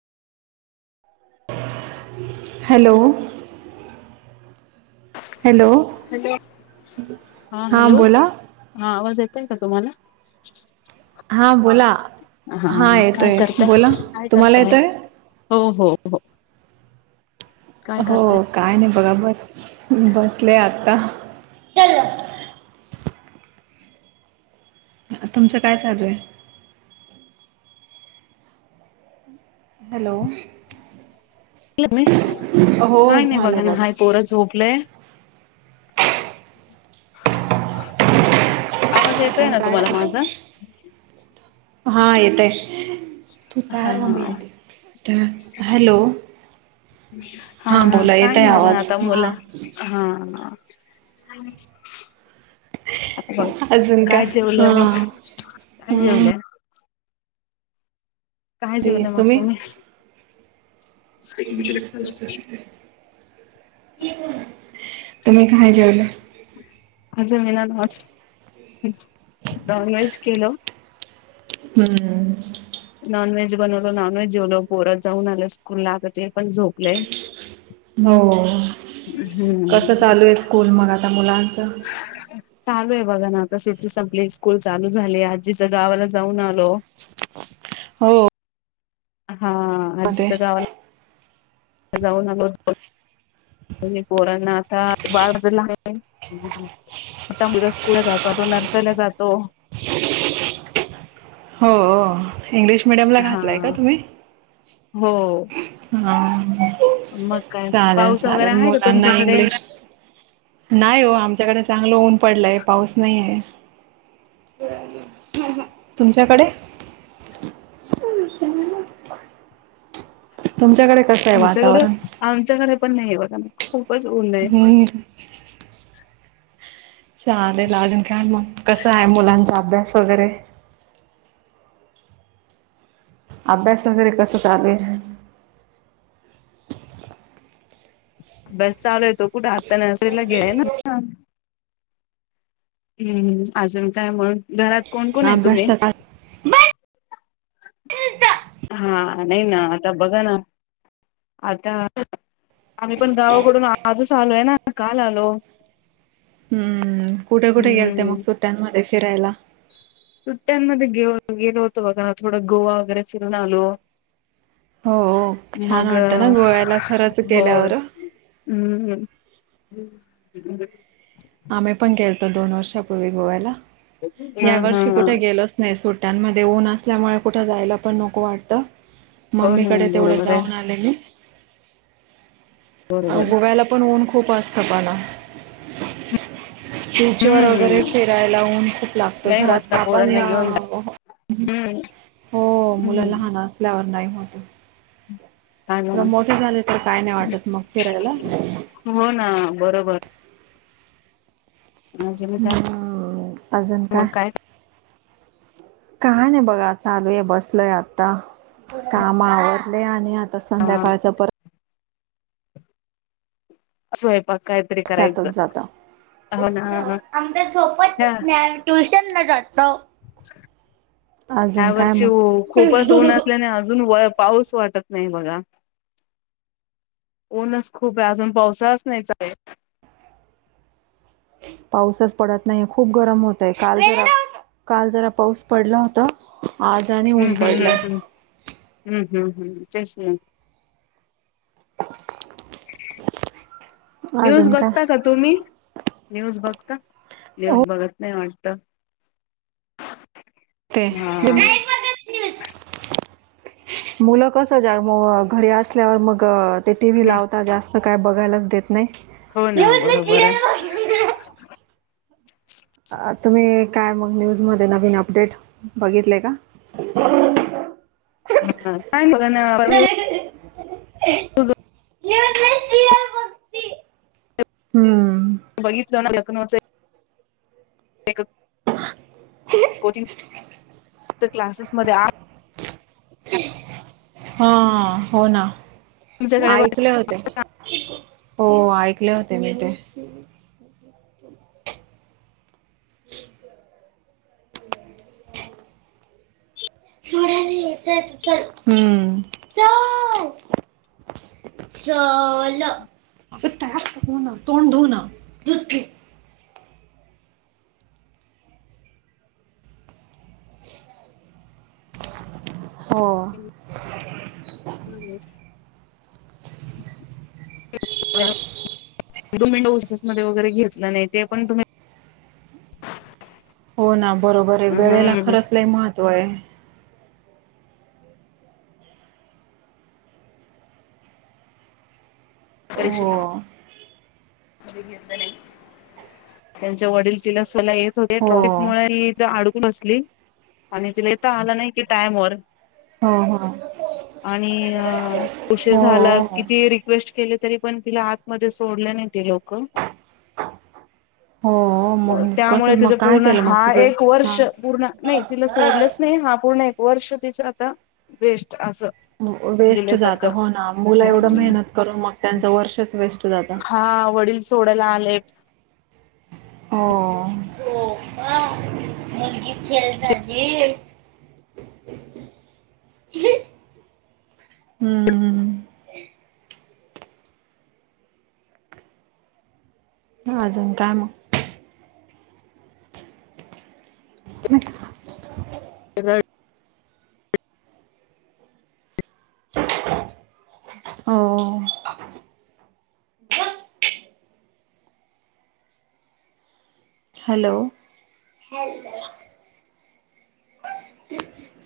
Hello. Hello hello हा हां hello बोला. हा आवाज येत आहे का तुम्हाला. हां बोला हां हा काय येतोय करतय बोला काय तुम्हाला करताय. येतोय हो हो हो. काय हो करताय काय नाही बघा बस बसले आता. तुमचं काय चालू आहे. हॅलो. हो काय नाही बग झालं बघ ना. बोर झोपलंय. आवाज येतोय अजून ना काय तुम्हाला माझा? हा येत तू हा तर हा हॅलो. हा बोला काय येतय नाही बघा ना आवाज आता हा मुला हा. आता बघ अजून का काय जेवल मग हा काय जेवल काय जेवल मग तुम्ही तुम्ही काय जेवल्या. अजून मी नॉनव्हेज केलं. हम्म. नॉनव्हेज बनवलो नॉनव्हेज जेवलो पोर जाऊन आलं स्कूलला आता ते पण झोपले. हो कसं हम्म चालू आहे स्कूल मग आता मुलांचं [unintelligible] चालू आहे बघा ना आता सुट्टी संपली स्कूल चालू झाली. आजीच्या गावाला जाऊन आलो. हो. हा मध्ये आजीच्या गावाला. जाऊन आलो. म पोरांना आता बाळज आहे. मोठ मोठ्या स्कूलला जातो नर्सरीला जातो. हो इंग्लिश मिडियम ला हा घातलाय का तुम्ही हो. हा मग काय चालेल पाऊस वगैरे चालेल आहे का मुलांना तुमच्याकडे इंग्लिश नाही हो आमच्याकडे चांगलं ऊन पडलय पाऊस नाही आहे. तुमच्याकडे तुमच्याकडे? कसं आहे आमच्याकडे वातावरण आमच्याकडे पण नाही बघा खूपच नलंं आहे. वर. चालेल अजून का्या मग कसं आहे मुलांचा अभ्यास वगैरे अभ्यास वगैरे कसं चालू आहे. बस चालू आहेेतो कुठे आत्ता नर्सरीला घेय ना. हम्म अजून काय मग घरात कोण कोण आहे तुम्ही. अभ्यासला काय हा नाही ना आता बघा ना आता. आम्ही पण गावाकडून आजच आलोय ना काल आलो. हम्म कुठे कुठे गेलते मग हम्म सुट्ट्यांमध्ये फिरायला. सुट्ट्यांमध्ये गे गेलो होतो बघा थोडं गोवा वगैरे फिरून आलो. हो छान मग वाटतं ना गोव्याला खरंच हो केल्यावर हम्म ह. आम्ही पण गेलो दोन वर्षापूर्वी गोव्याला हा या हा वर्षी कुठे गेलो असतो. नाही सुट्ट्यांमध्ये ऊन असल्यामुळे कुठं जायला पण नको वाटतं. हो ना मम्मीकडे तेवढे बरोबर आहे जाऊन आले म बरोबर गोव्याला पण ऊन खूप असत पणा टची व वगैरे हम्म फिरायला होऊन खूप लागत नाही घरात होत ना बापांना. पोरांना घेऊन हम्म. हो मुलं हम्म लहान असल्यावर नाही होत. हा ना त मोठे झाले तर काय नाही वाटत मग फिरायला. हो ना बरोबर म्हणजे मी काय अजून काय. काय नाही बघा चालूय बसलय आता. काम आवरले आणि आता अ, संध्याकाळच पर सोयपाकयत्री त्यातच जाता. ह [unintelligible] ट्युशन ला जातो. अजून ह्या काय वर्षी मग खूपच ऊन असल्याने अजून व पाऊस वाटत नाही बघा. ऊनच खूप आहे अजून पावसाळच नाहीचा ये. पाऊसच पडत नाहीय खूप गरम होतय काल जरा काल जरा पाऊस पडला होता आज आणि हम्म ऊन हम्म हम्म पडलंय हम्म हम्म हम्म हम्म तेच ना. न्यूज अजून काय बघता का तुम्ही न्यूज बघता हो न्यूज बघत नाही वाटत. ते. हा [unintelligible] मुलं कस जानु मग घरी असल्यावर मग ते टीव्ही हम्म. लावता जास्त काय बघायलाच देत नाही. हो ना बरोबर आहे [unintelligible] अ तुम्ही काय मग न्यूजमध्ये नवीन अपडेट बघितले का? काय. [unintelligible] न्यूज [unintelligible] हम्म बघितलं ना. [unintelligible] Coaching classes. [unintelligible] हा हो ना तुमच्याकडे एंकले होते. हो एंकले होते मी ते. [inaudible] [inaudible] [inaudible] [unintelligible] हम्म. [unintelligible] [unintelligible] हो. [inaudible] तुम्ही डोसेस मध्ये वगैरे घेतलं नाही ते पण तुम्ही हो ना बरोबर आहे वेळेला हम्म. खरंच लई महत्त्व आहे. हो परीक्षेला [unintelligible] त्यांच्या वडील तीला सला येत होते हो [unintelligible] मुळे ही ज अडकून असली. आणि तिला इथ आलं नाही की टाइम वर हो हो आणि अ उशीर हो झाला हो किती रिक्वेस्ट केले तरी पण तिला आतमध्ये सोडलं नाही ते लोक. हो मग त्यामुळे कसं तुझ मग काय पूर्ण केलं मग हा तिचं एक हा वर्ष पूर्ण नाही तिला सोडलंच नाही हा पूर्ण एक वर्ष तिच आता वेस्ट असं वेस्ट जात गेल्यासारखं हो ना मुलं एवढं मेहनत करून मग त्यांचं वर्षच वेस्ट जातं. हा वडील सोडायला आले हो हो. [unintelligible] [unintelligible] हम्म हम्म हम्म हम्म. अजून काय मग. हम्म. हम्म. हो. हॅलो.